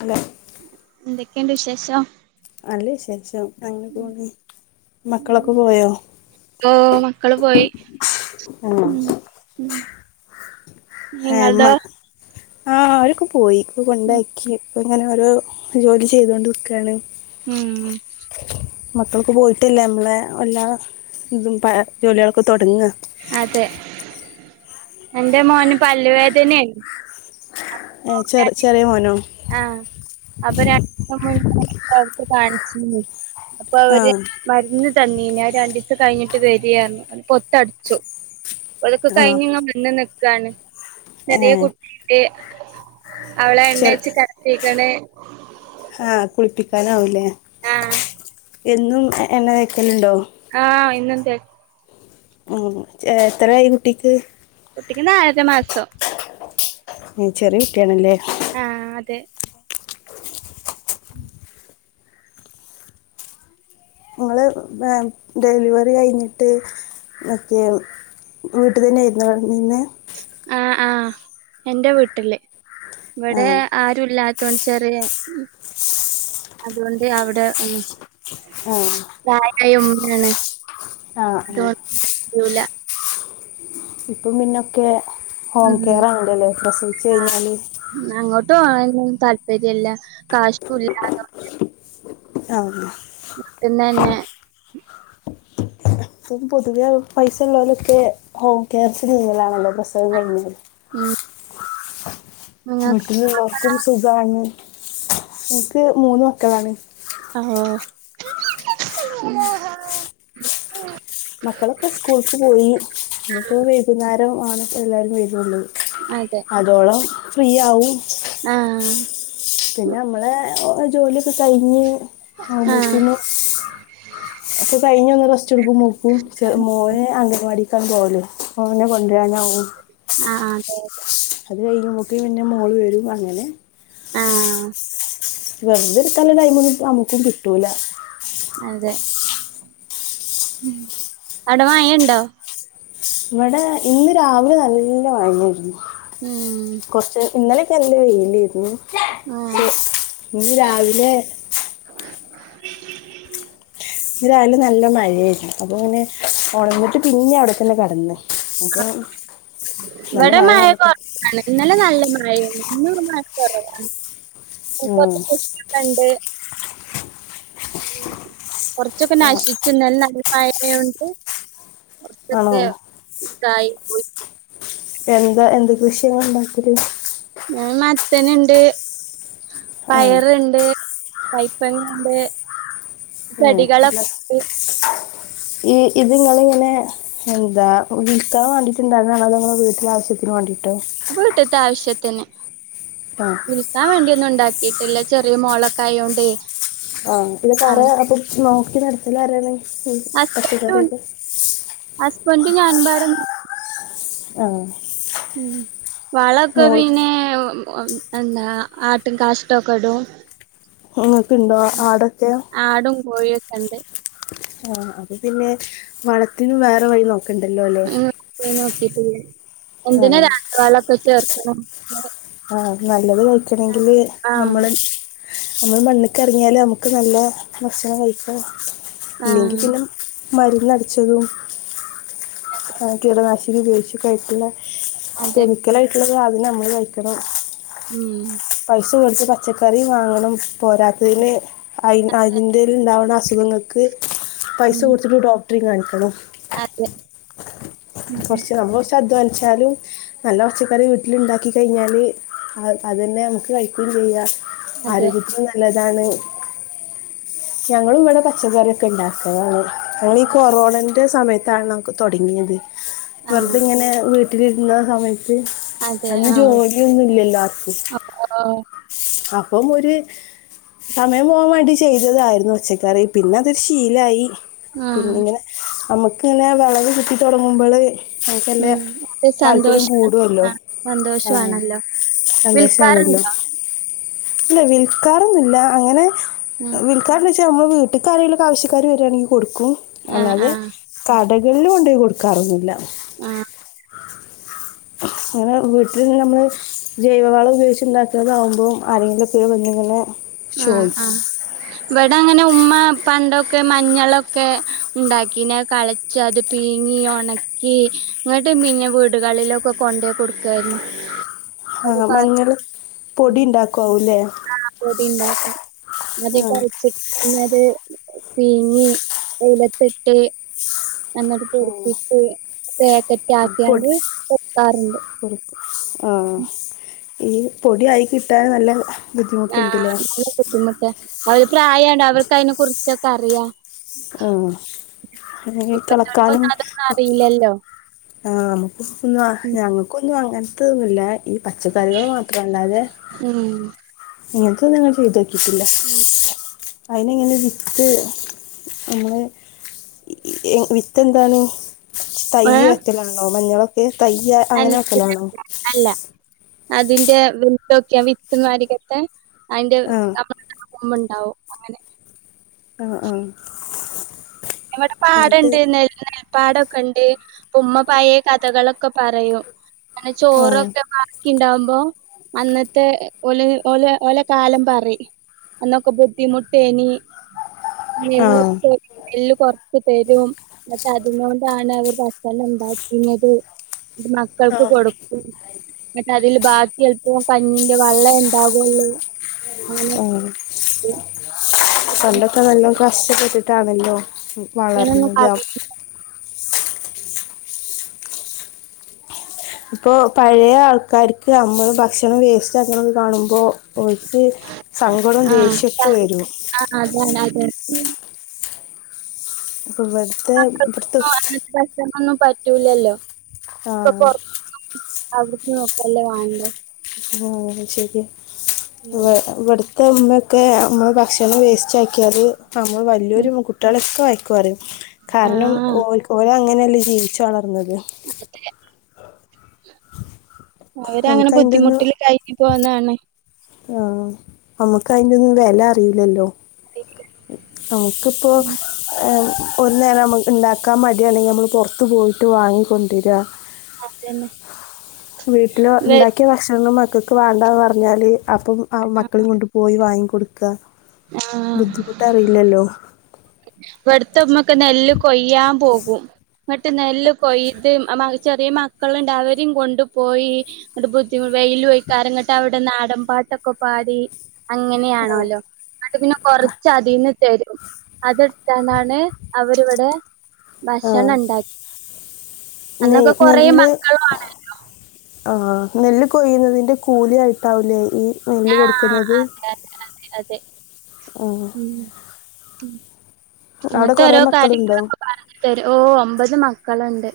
അല്ലോ ഇന്തൊക്കെണ്ട് വിശേഷം നല്ല വിശേഷം അങ്ങനെ പോണ് മക്കളൊക്കെ പോയോ ഓ മക്കള് പോയി ആഹ് മ്.. ഹെമ്മ ആ.. ഓരൊക്കെ പോയി ഉം കൊണ്ടാക്കി ഇപ്പങ്ങനെ ഓരോ ജോലി ചെയ്തൊണ്ട് നിക്കാണ് മ്... മക്കളൊക്കെ പോയിട്ടല്ലേ മ്മളെ എല്ലാ തും പ ജോല്യേളൊക്കെ തൊടങ്ങ്യ അതെ എന്റെ മോന് പല്ലുവേദനേണ് ഏ ചെറ് ചെറ്യേ മോനോ ആഹ് അപ്പൊ രൺ മൂന്ന് ഡോക്ടറെ കാൺചീന്ന് അപ്പൊ ആ ഓര് മര്ന്ന് തന്നീന് അത് രണ്ടീസം കയ്ഞ്ഞിട്ട് വെരിന്നർഞ്ഞു പൊത്തട്ച്ചു ഓലൊക്കെ ആ കഴിഞ്ഞിങ്ങ് വന്ന് നിക്കാണ് ഏ ചെറ്യേ കുട്ടി അവളെ ചെറ എണ്ണേച്ച് കെടത്തീക്ക്ണ്. ആഹ് കുളിപ്പിക്കാനാവൂല്ലേ. ആഹ് എന്നും എ എണ്ണ തേക്കലുണ്ടോ. ആഹ് പിന്നെന്തേ ഉം ഛെ എത്രായി കുട്ടിക്ക്. കുട്ടിക്ക് ന്നാലര മാസം. ഉം ചെറ്യേ കുട്ട്യോണല്ലേ ആ.. അതെ [inaudible] [unintelligible] ഡെലിവറി കഴിഞ്ഞിട്ട്. ഒക്കെ വീട്ട് തന്നെ ഏര്ന്നോ കെടന്നീന്ന്. ആഹ് ആഹ് എന്റെ വീട്ടില് ആ ഇവിടെ ആരുല്ലാ തുണിച്ചറേ അതുകൊണ്ട് അവിടെന്നു ആ പ്രയായ ഉമ്മയാണ് ആ ആ [inaudible] ഇപ്പം പിന്നൊക്കെ ഹോം ഉം കെയറ ആണല്ലേലെ പ്രസവിച്ച് കഴിഞ്ഞാല്. അങ്ങോട്ട് പോവാനും താല്പര്യംല്ല കാഷൂ [inaudible] ആഹ് പിന്നെ ന്നെ ഇപ്പം പൊതുവെ പൈസ ഉള്ളവലൊക്കെ ഹോം കെയർസിലാണല്ലോ പ്രസവം കഴിഞ്ഞല്. മം. വീട്ടിലുള്ളോർക്കും സുഖാണ് എനിക്ക് മൂന്ന് മക്കളാണ്. ആ ഓ ഉം. മക്കളൊക്കെ സ്കൂൾക്ക് പോയി ഇനിപ്പോ വൈകുന്നേരം ആണ് എല്ലാരും വേറൊള്ളു. ആയിതെ. അതോളം ഫ്രീ ആവും. ആഹ് പിന്നെ നമ്മളെ ജോലിയൊക്കെ കഴിഞ്ഞ് ആഹ് ആവ്പോത്തിനും. അപ്പൊ കഴിഞ് ഒന്ന് റസ്റ്റ് എട്കുംമൂകും മോനെ അംഗനവാടിക്കാണ് പോവലേ മോനെ കൊണ്ടരാനാവും. ആഹ് അഹ് അതെ അതെ അത് കഴിയുമ്പോകിന് പിന്നെ മോള് വരും അങ്ങനെ. ആഹ് വെറുതെഇരിക്കാല ടൈമ് ഒന്നും നമക്കും കിട്ടൂല. അതെ അവിടെ മായണ്ടോ. ഇവിടെ ഇന്ന് രാവിലെ ന്നല്ല മഴേർന്നു. ഉം. കുറച്ച് ഇന്നലെക്കെ നല്ല വെയിലേര്ന്നു. ആഹ് ഇന്ന് രാവിലെ ഇന്ന് രാവിലെ നല്ല മഴേര്ന്നു അപ്പ പിന്നെ ഉണന്നിട്ട് പിന്നെ അവിടെത്തന്നെ കെടന്ന്. അപ്പോ ഇവിടെ മഴ കുറവാണ് ഇന്നലെ നല്ല മയേണ് ഇന്ന് മഴ കുറവാണ്. ഉം. [unintelligible] ഫ്രണ്ട്. കൊറച്ചൊക്കെ ആ- നശിച്ചു നെലെ ന്നല്ലമഴേയോണ്ട്. കുറച്ചൊക്കെ ആണോ ഇതായി പോയി. എന്താ എന്ത് കൃഷ്യയാ ങ്ങള് ഉണ്ടാക്കല്. ഞൻ മത്തന്ണ്ട് ആ പയറ്ണ്ട്. കൈപ്പങ്ങണ്ട്. ചെടികളൊക്കെ [inaudible] ഇണ്ട്. ഈ ഇത് ങ്ങളിങ്ങനെ. എന്താ വിൽക്കാൻ വേണ്ടിട്ട്ണ്ടായിരുന്നാണോ അതോ നിങ്ങളെ വീട്ടിലെ ആവശ്യത്തിന് വേണ്ടിട്ടോ വീട്ട്ത്തെ ആവശ്യത്തിന് ആ വി ക്കാൻ വേണ്ടിയൊന്നും ഉണ്ടാക്കിയിട്ടില്ല ചെറിയ മോളൊക്കെ ആയോണ്ടേ ആഹ് ഇ കറ ആഹ് പടിച്ച് നോക്കി നടത്തലാരാണ് ഹസ്ബന്റ് ഉണ്ട് ഹസ്ബന്ഡും ഞാനും മ്പാടന്നെ ആഹ് ഉ വളകെ പിനെ എന്താ ആട്ടും കാഷ്ട്ടക്കെ ഇടും നിങ്ങൾക്ക് ഇണ്ടോ ആടൊക്കെ ആടും കോയൊക്കെണ്ട് ആഹ് അത് പിന്നെ വളത്തിനും വേറെ വഴി നോക്കണ്ടല്ലോ ല്ലേ നോക്കി [inaudible] എന്തിനാ രാസവളോക്കെ ചേർക്കണേ ആഹ് നല്ലത് കഴിക്കണെങ്കില് ആഹ് നമ്മള് നമ്മള് മണ്ണ്ക്ക് ഇറങ്ങിയാല് നമുക്ക് നല്ല ഭക്ഷണം കഴിക്കാം ഇല്ലെങ്കി ആഹ് പിന്നെ മരുന്നടിച്ചതും അത് ആ, കീടനാശിനി ഉപയോഗിച്ച് കഴീട്ടുള്ള അതെ കെമിക്കല് ആയിട്ടുള്ള സാധനം നമ്മള് കഴിക്കണം ഉം പൈസ കൊടുത്ത് പച്ചക്കറി വാങ്ങണം പോരാത്തതിന് അതി അതിൻറേറൽ ഉണ്ടാവുന്ന അസുഖങ്ങൾക്ക് പൈസ ഉം കൊടുത്തിട്ട് ഡോ ഡക്ട്രി കാണിക്കണം അതെ കുറച്ച് നമ്മൾ കുറച്ച് അധ്വാനിച്ചാലും നല്ല പച്ചക്കറി വീട്ടില് ഉണ്ടാക്കി കഴിഞ്ഞാല് അതന്നെ നമുക്ക് കഴിക്കുകയും ചെയ്യാം അതെ ആരോഗ്യത്തിന് നല്ലതാണ് ഞങ്ങളും ഇവിടെ പച്ചക്കറിയൊക്കെ ഉണ്ടാക്കലാണ് അത് ഈ കൊറോണന്റെ സമയത്താണ് നമ്മുക്ക് തുടങ്ങിയത് ആ വെറുതെ ഇങ്ങനെ വീട്ടിലിരുന്ന സമയത്ത് അതെ അന്ന് ആഹ് ജോലിയൊന്നുംഇല്ലോല്ലോ ആർക്കും ഓഹ് അപ്പം ഒരു സമയം പോകാൻ വേണ്ടി ചെയ്തതായിരുന്നു പച്ചക്കറി പിന്നെ അതൊരു ശീലായി പിന്നെ ആഹ് ഇങ്ങനെ നമ്മുക്ക് ഇങ്ങനെ വിളവ് കിട്ടി തുടങ്ങുമ്പോള് നമ്മുക്കന്നെ ഉം അത് താല്പര്യം സന്തോഷാണ് കൂടുല്ലോ ആഹ് ആഹ് സന്തോഷാണല്ലോ സന്തോഷം ആണല്ലോ വിളിക്കാറുണ്ടോ ഇല്ല വിൽക്കാറൊന്നില്ല അങ്ങനെ വിൽ കാരണം വെച്ചാൽ നമ്മൾ വീട്ട് ക്ക് ആരെങ്കിലുംആവശ്യക്കാര് വരുവാണെങ്കി കൊടുക്കും ആഹ് ആഹ് അല്ലാതെ ആഹ് കടയ് കളിൽ കൊണ്ടെ പോയി കൊടുക്കാറൊന്നൂല്ല ആഹ് അങ്ങെനെ വീട്ടിൽന്ന് നമ്മള് ജൈവവളം ഉപയോഗിച്ച് ഉണ്ടാക്കുന്നതാകുമ്പം ആരെങ്കിലും [unintelligible] വന്ന് ഇങ്ങനെ ആഹ് ആ ഇവിടെ അങ്ങനെ ഉമ്മ പണ്ടൊക്കെ മഞ്ഞളൊക്കെ ഉണ്ടാക്കീനെ കളച്ച് അത് പീങ്ങി ഉണക്കി ഇങ്ങോട്ട് പിന്നെ വീടുകളിലൊക്കെ കൊണ്ട് പോയി കൊടുക്കായിരുന്നു ഒരു ആഹ് പാ മഞ്ഞൾ പൊടി ഉണ്ടാക്കാവുംല്ലേ ആഹ് പൊടീണ്ടാക്കും ആ അത്കളച്ചിട്ട് പിന്നത് പീങ്ങി വെയിലത്തിട്ട് നന്നായിട്ട് പൊടിപ്പിച്ച് പാക്കറ്റ് ആഹ് ആക്കിയാണ്ട് പൊടിച്ച് കൊടുക്കാറുണ്ട് പൊടിച്ച് ആഹ് ഈ പൊടിയായി കിട്ടാൻ നല്ല ആഹ് ബുദ്ധിമുട്ടുണ്ടല്ലേ നല്ല ബുദ്ധിമുട്ട് അവര് പ്രായണ്ട് അവർക്ക് അതിനെ കുറിച്ചൊക്കെ അറിയാ ആഹ് അവരീ കിളക്കാനും ഇപ്പത്തോൽക്കൊന്നും അതൊന്നും അറിയില്ലല്ലോ ആഹ് ഒന്നും ഉം ഞങ്ങൾക്കൊന്നും അങ്ങനത്തതൊന്നുമില്ല ഈ പച്ചക്കറികൾ മാത്രം അല്ലാതെ അങ്ങനത്തെ ഞങ്ങൾ ചെയ്ത് നോക്കിട്ടില്ല ഉം അയിന് ഇങ്ങനെ വിത്ത് നമ്മള് വിത്ത് എന്താണ്? തയ്യ് ഏഹ് വക്കലാണോ മഞ്ഞളൊക്കെ തയ്യാ അല്ല അല്ല അതിന്റെ വിത്തൊക്കെയ വിത്ത്മാരികത്തെ അതിന്റെ ആഹ് നമ്മ ഉമ്മണ്ടാവും ആഹ ആ ഇവിടെപാടണ്ട് ന്ന് പാടൊക്കെണ്ട് ഉമ്മ പായെ കഥകളൊക്കെ പറയും അങ്ങനെ ആഹ് ചോറൊക്കെ ണ്ടാവുമ്പോ അന്നത്തെ ല ഓല ഓല കാലം പറിം അന്നൊക്ക ബുദ്ധി മുട്ടേനി ആഹ് നെല്ലെക്കെ നെല്ല് കൊറച്ച് തരും ന്നിട്ട് അതൊണ്ടാണ് അവര് ഭക്ഷണം ഉണ്ടാക്കുന്നത് മാക്ക് മക്കൾക്ക് കൊടുക്കും ന്നിട്ടതില് ബാക്കി അല്പ്പ കഞ്ഞിന്റെ വെള്ളെ ണ്ടാകൊള്ളൂ ആ പണ്ടൊക്ക നല്ലോം കഷ്ടപ്പെട്ട് ട്ടാണല്ലോ തൊന്നും വളർന്നത് പറയില്ല. ഇപ്പോ പഴയ ആൾക്കാർക്ക് നമ്മൾ ഭക്ഷണം വേസ്റ്റ് ആക്ക്ണത് കാണുമ്പോൾ ഓൽക്ക് സങ്കടേം ആഹ് ദേഷ്യക്കെ വരും ആഹ് അതാണ്െ അതെ ഉവ്വ് മക്കകൊന്നും പറ്റൂലല്ലോ ആ, ഇപ്പൊ പൊറ അവിട്ക്ക് നോക്കല്ലേ വാണ്ടേ ആഹ അഅ് ശരിയ ഉം ഇ ഇമ്മക്കെ ഭക്ഷണം വേസ്റ്റ് ആക്കിയാൽ നമ്മള് ഉം വലിയൊരിം കുട്ടികളൊക്കെ വഴക്കുപറയും കാരണം ആഹ് ഓല് ഓലങ്ങനെയല്ലേ ജീവിിച്ചു വളർന്നത് അതെ അവര് അങ്ങനെ നമുക്ക് അതിൻ്റെ ബുദ്ധിമുട്ടില് കയിഞ് പോന്നതാണ് ആഹ നമ്മുക്ക് അതിന്റെൊന്നും വില അറിയില്ലല്ലോ [inaudible] ഉഓ നമുക്കിപ്പോ ഉം ഒരു നേരം നമുക്ക് ഉണ്ടാക്കാൻ മടിയാണെങ്കിൽ നമ്മൾ പുറത്ത് പോയ വിട്ട് വാങ്ങിക്കൊണ്ടരാ എന്ന് വീട്ടില്ണ്ടാക്കിയ ഭക്ഷണ മക്കൾക്ക് വേണ്ടന്ന് പറഞ്ഞാല് അപ്പം മക്കളേം കൊണ്ട് പോയി വാങ്ങിിക്കൊടുക്ക ആഹ് ബുദ്ധിമുട്ടറിയില്ലല്ലോ ഇവിടത്തമ്മക്ക് നെല്ല് കൊയ്യാൻ പോകും ഇങ്ങട്ട് നെല്ല് കൊയ്ത് ചെറിയ മക്കളണ്ട് അവരേം കൊണ്ട്ു പോയി ഇങ്ങ ബുദ്ധിമുട്ട് വെയിലോകാരം ങ്ങോട്ട് അവിടെ നാടൻ പാട്ടൊക്കെ പാടി അങ്ങനെയാണല്ലോ എന്നട്ട് പിന്നെ കൊറച്ച് അതിൽന്ന് തരും അത് ട്താനാണ് അവരിവിടെ ആ ഭക്ഷണണ്ടാക്കി അന്നൊക്കെ നെ- കൊറേ നെല്ല് മക്കളുആണ് നെല്ല് കൊയ്യുന്നതിൻ്റെ കൂലിയായിട്ടാവുല്ലേ ഈ നെല്ല് ആഹ കൊടുക്കുന്നത് അതെ അതെ അതെ അതെ ആ. ഉ അവിടെ ഇങ്ങനത്തെ കുറേ ഓരോ മക്കളുണ്ടോ കാര്യങ്ങളൊക്കെ പറഞ്ഞു തരും ഓ ഒമ്പത് മക്കളുണ്ട്!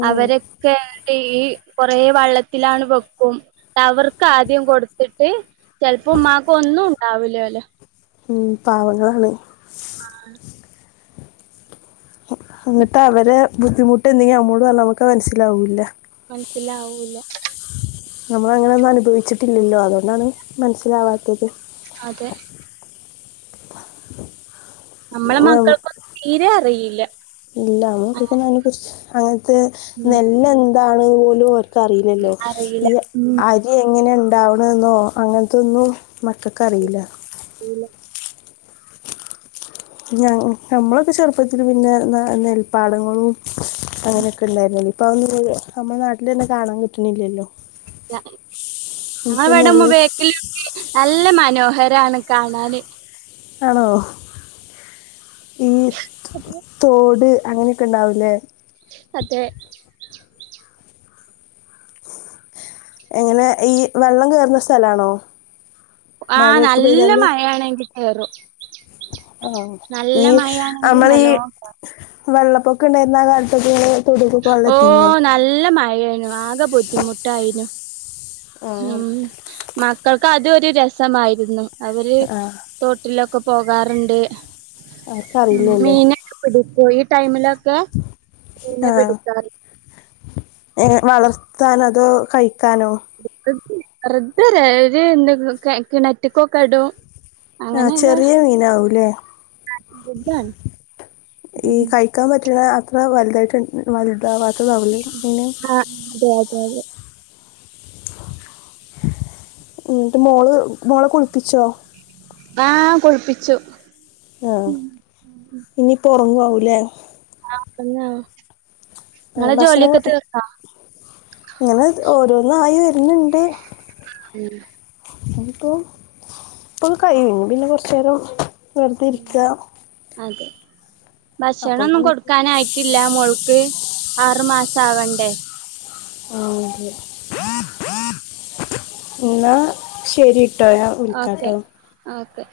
ഉം. അവരൊക്കെ ഈ കൊറെേ വള്ളത്തിലാണ് വെക്കും അവർക്ക് ആദ്യം കൊടുത്തിട്ട് ചെൽപ്പോ ഉമ്മാക്ക് ഒന്നുണ്ടാവൂല്ലോ ലൊ ഉം പാവങ്ങളാണ് ആഹ ന്നിട്ട് അവരെ ബുദ്ധിമുട്ട് എന്തെങ്കിലും അമ്മോട് പറഞ്ഞാൽ നമുക്ക് മനസ്സിലാവുല്ല മനസ്സിലാവൂല നമ്മൾ അങ്ങനെ ഒന്നും അനുഭവിച്ചിട്ടില്ലല്ലോ അതുകൊണ്ടാണ് മനസ്സിലാവാത്തത് അതെ നമ്മളെ ഉം, മക്കൾക്കൊന്നും തീരെ അറിയില്ല ഇല്ല നമ്മക്കക്കുന്ന അങ്ങന കുറിച്ച് അങ്ങനത്തെ ഉം നെല്ല് എന്താണ് പോലും.. അറില്ലല്ലോ അറിയില്ല. ഈ ഉം. അരി എങ്ങനെ ഉണ്ടാവണെന്നോ അങ്ങനത്തൊന്നും മക്കൾക് അറിയില്ല പിന്നെ ഞ നമ്മളൊക്കെ ചെറുപ്പത്തിൽ പിന്നെ ന നെൽപ്പാടങ്ങളും അങ്ങനെയൊക്കെ ഉണ്ടായിരുന്നല്ലോ ഇപ്പൊ. [unintelligible] നമ്മുടെ നാട്ടിൽ തന്നെ കാണാൻ കിട്ടുന്നില്ലല്ലോ ഞങ്ങ ഇവിടെ മ നെല്ല് ബേക്കിൽ നല്ല മനോഹരാണ് കാണാന് ആണോ ഈ അതെ തോട് അങ്ങനെയൊക്കെ ഉണ്ടാവൂല്ലേ അതെ എങ്ങനെ ഈ വെള്ളം കയറുന്ന സ്ഥലാണോ ആഹ നല്ല മഴയാണെങ്കിൽ കയറും ആഹ ഈ മഴയാണെങ്കി നമ്മള ഈ നല്ലോം കേറും. വെള്ളപ്പൊക്ക ഉണ്ടായിരുന്ന ആ കാലത്ത്.. ഓ നല്ല മഴായിനു ആകെ ബുദ്ധിമുട്ടായിനു ആഹ് ഉം മക്കൾക്ക് അതൊരു രസമായിരുന്നു അവര് ആഹ് തോട്ടിലൊക്കെ പോകാറുണ്ട് അതൊക്കറിയില്ലല്ലോ മീന.. പിടിക്ക ഈ ടൈമിലൊക്കെ മീനെ ആഹ പിടിക്കാറ് ഏ വളർത്താനോ അതോ കഴിക്കാനോ വെറുതല എന്ത കിണറ്റിക്കൊക്കെ ഇടും ആ അങ്ങനെയൊക്കെ ചെറിയ മീന ആവൂല്ലേ ഇതാണ് ഈ കഴി കഴിക്കാൻ പറ്റണ് അത്ര വലുതായിട്ട് വലുതാവാത്തതാത് ആകും ലൈ മീൻ ആ പൈതൽ ഇങ്ങട്ട് മോള് മോളെ കുളിപ്പിച്ചോ ആ കുളി പ്പിച്ചു ആഹ ഇനിപ്പോ ഉറങ്ങാവൂലേ ആ ഉറങ്ങണ് നിങ്ങള ഭക്ഷണം ജോലിയൊക്കെ തീർന്നോ ഇങ്ങനെ ഓരോന്നായി വരുന്നുണ്ട് ഉം തിപ്പോ ഇപ്പൊ കഴിയും പിന്നെ കുറച്ച നേരം വെറുതെ ഉം ഇരിക അതെ അപ്പൊ ഭക്ഷണംന്നും പിന്നെ കൊടുക്കാനായിട്ട് ട്ടില്ല മോൾക്ക് ആറു മാസം ആവണ്ടേ ആതെ എന്നാ ശരി.. ഓക്കെ ഓകെ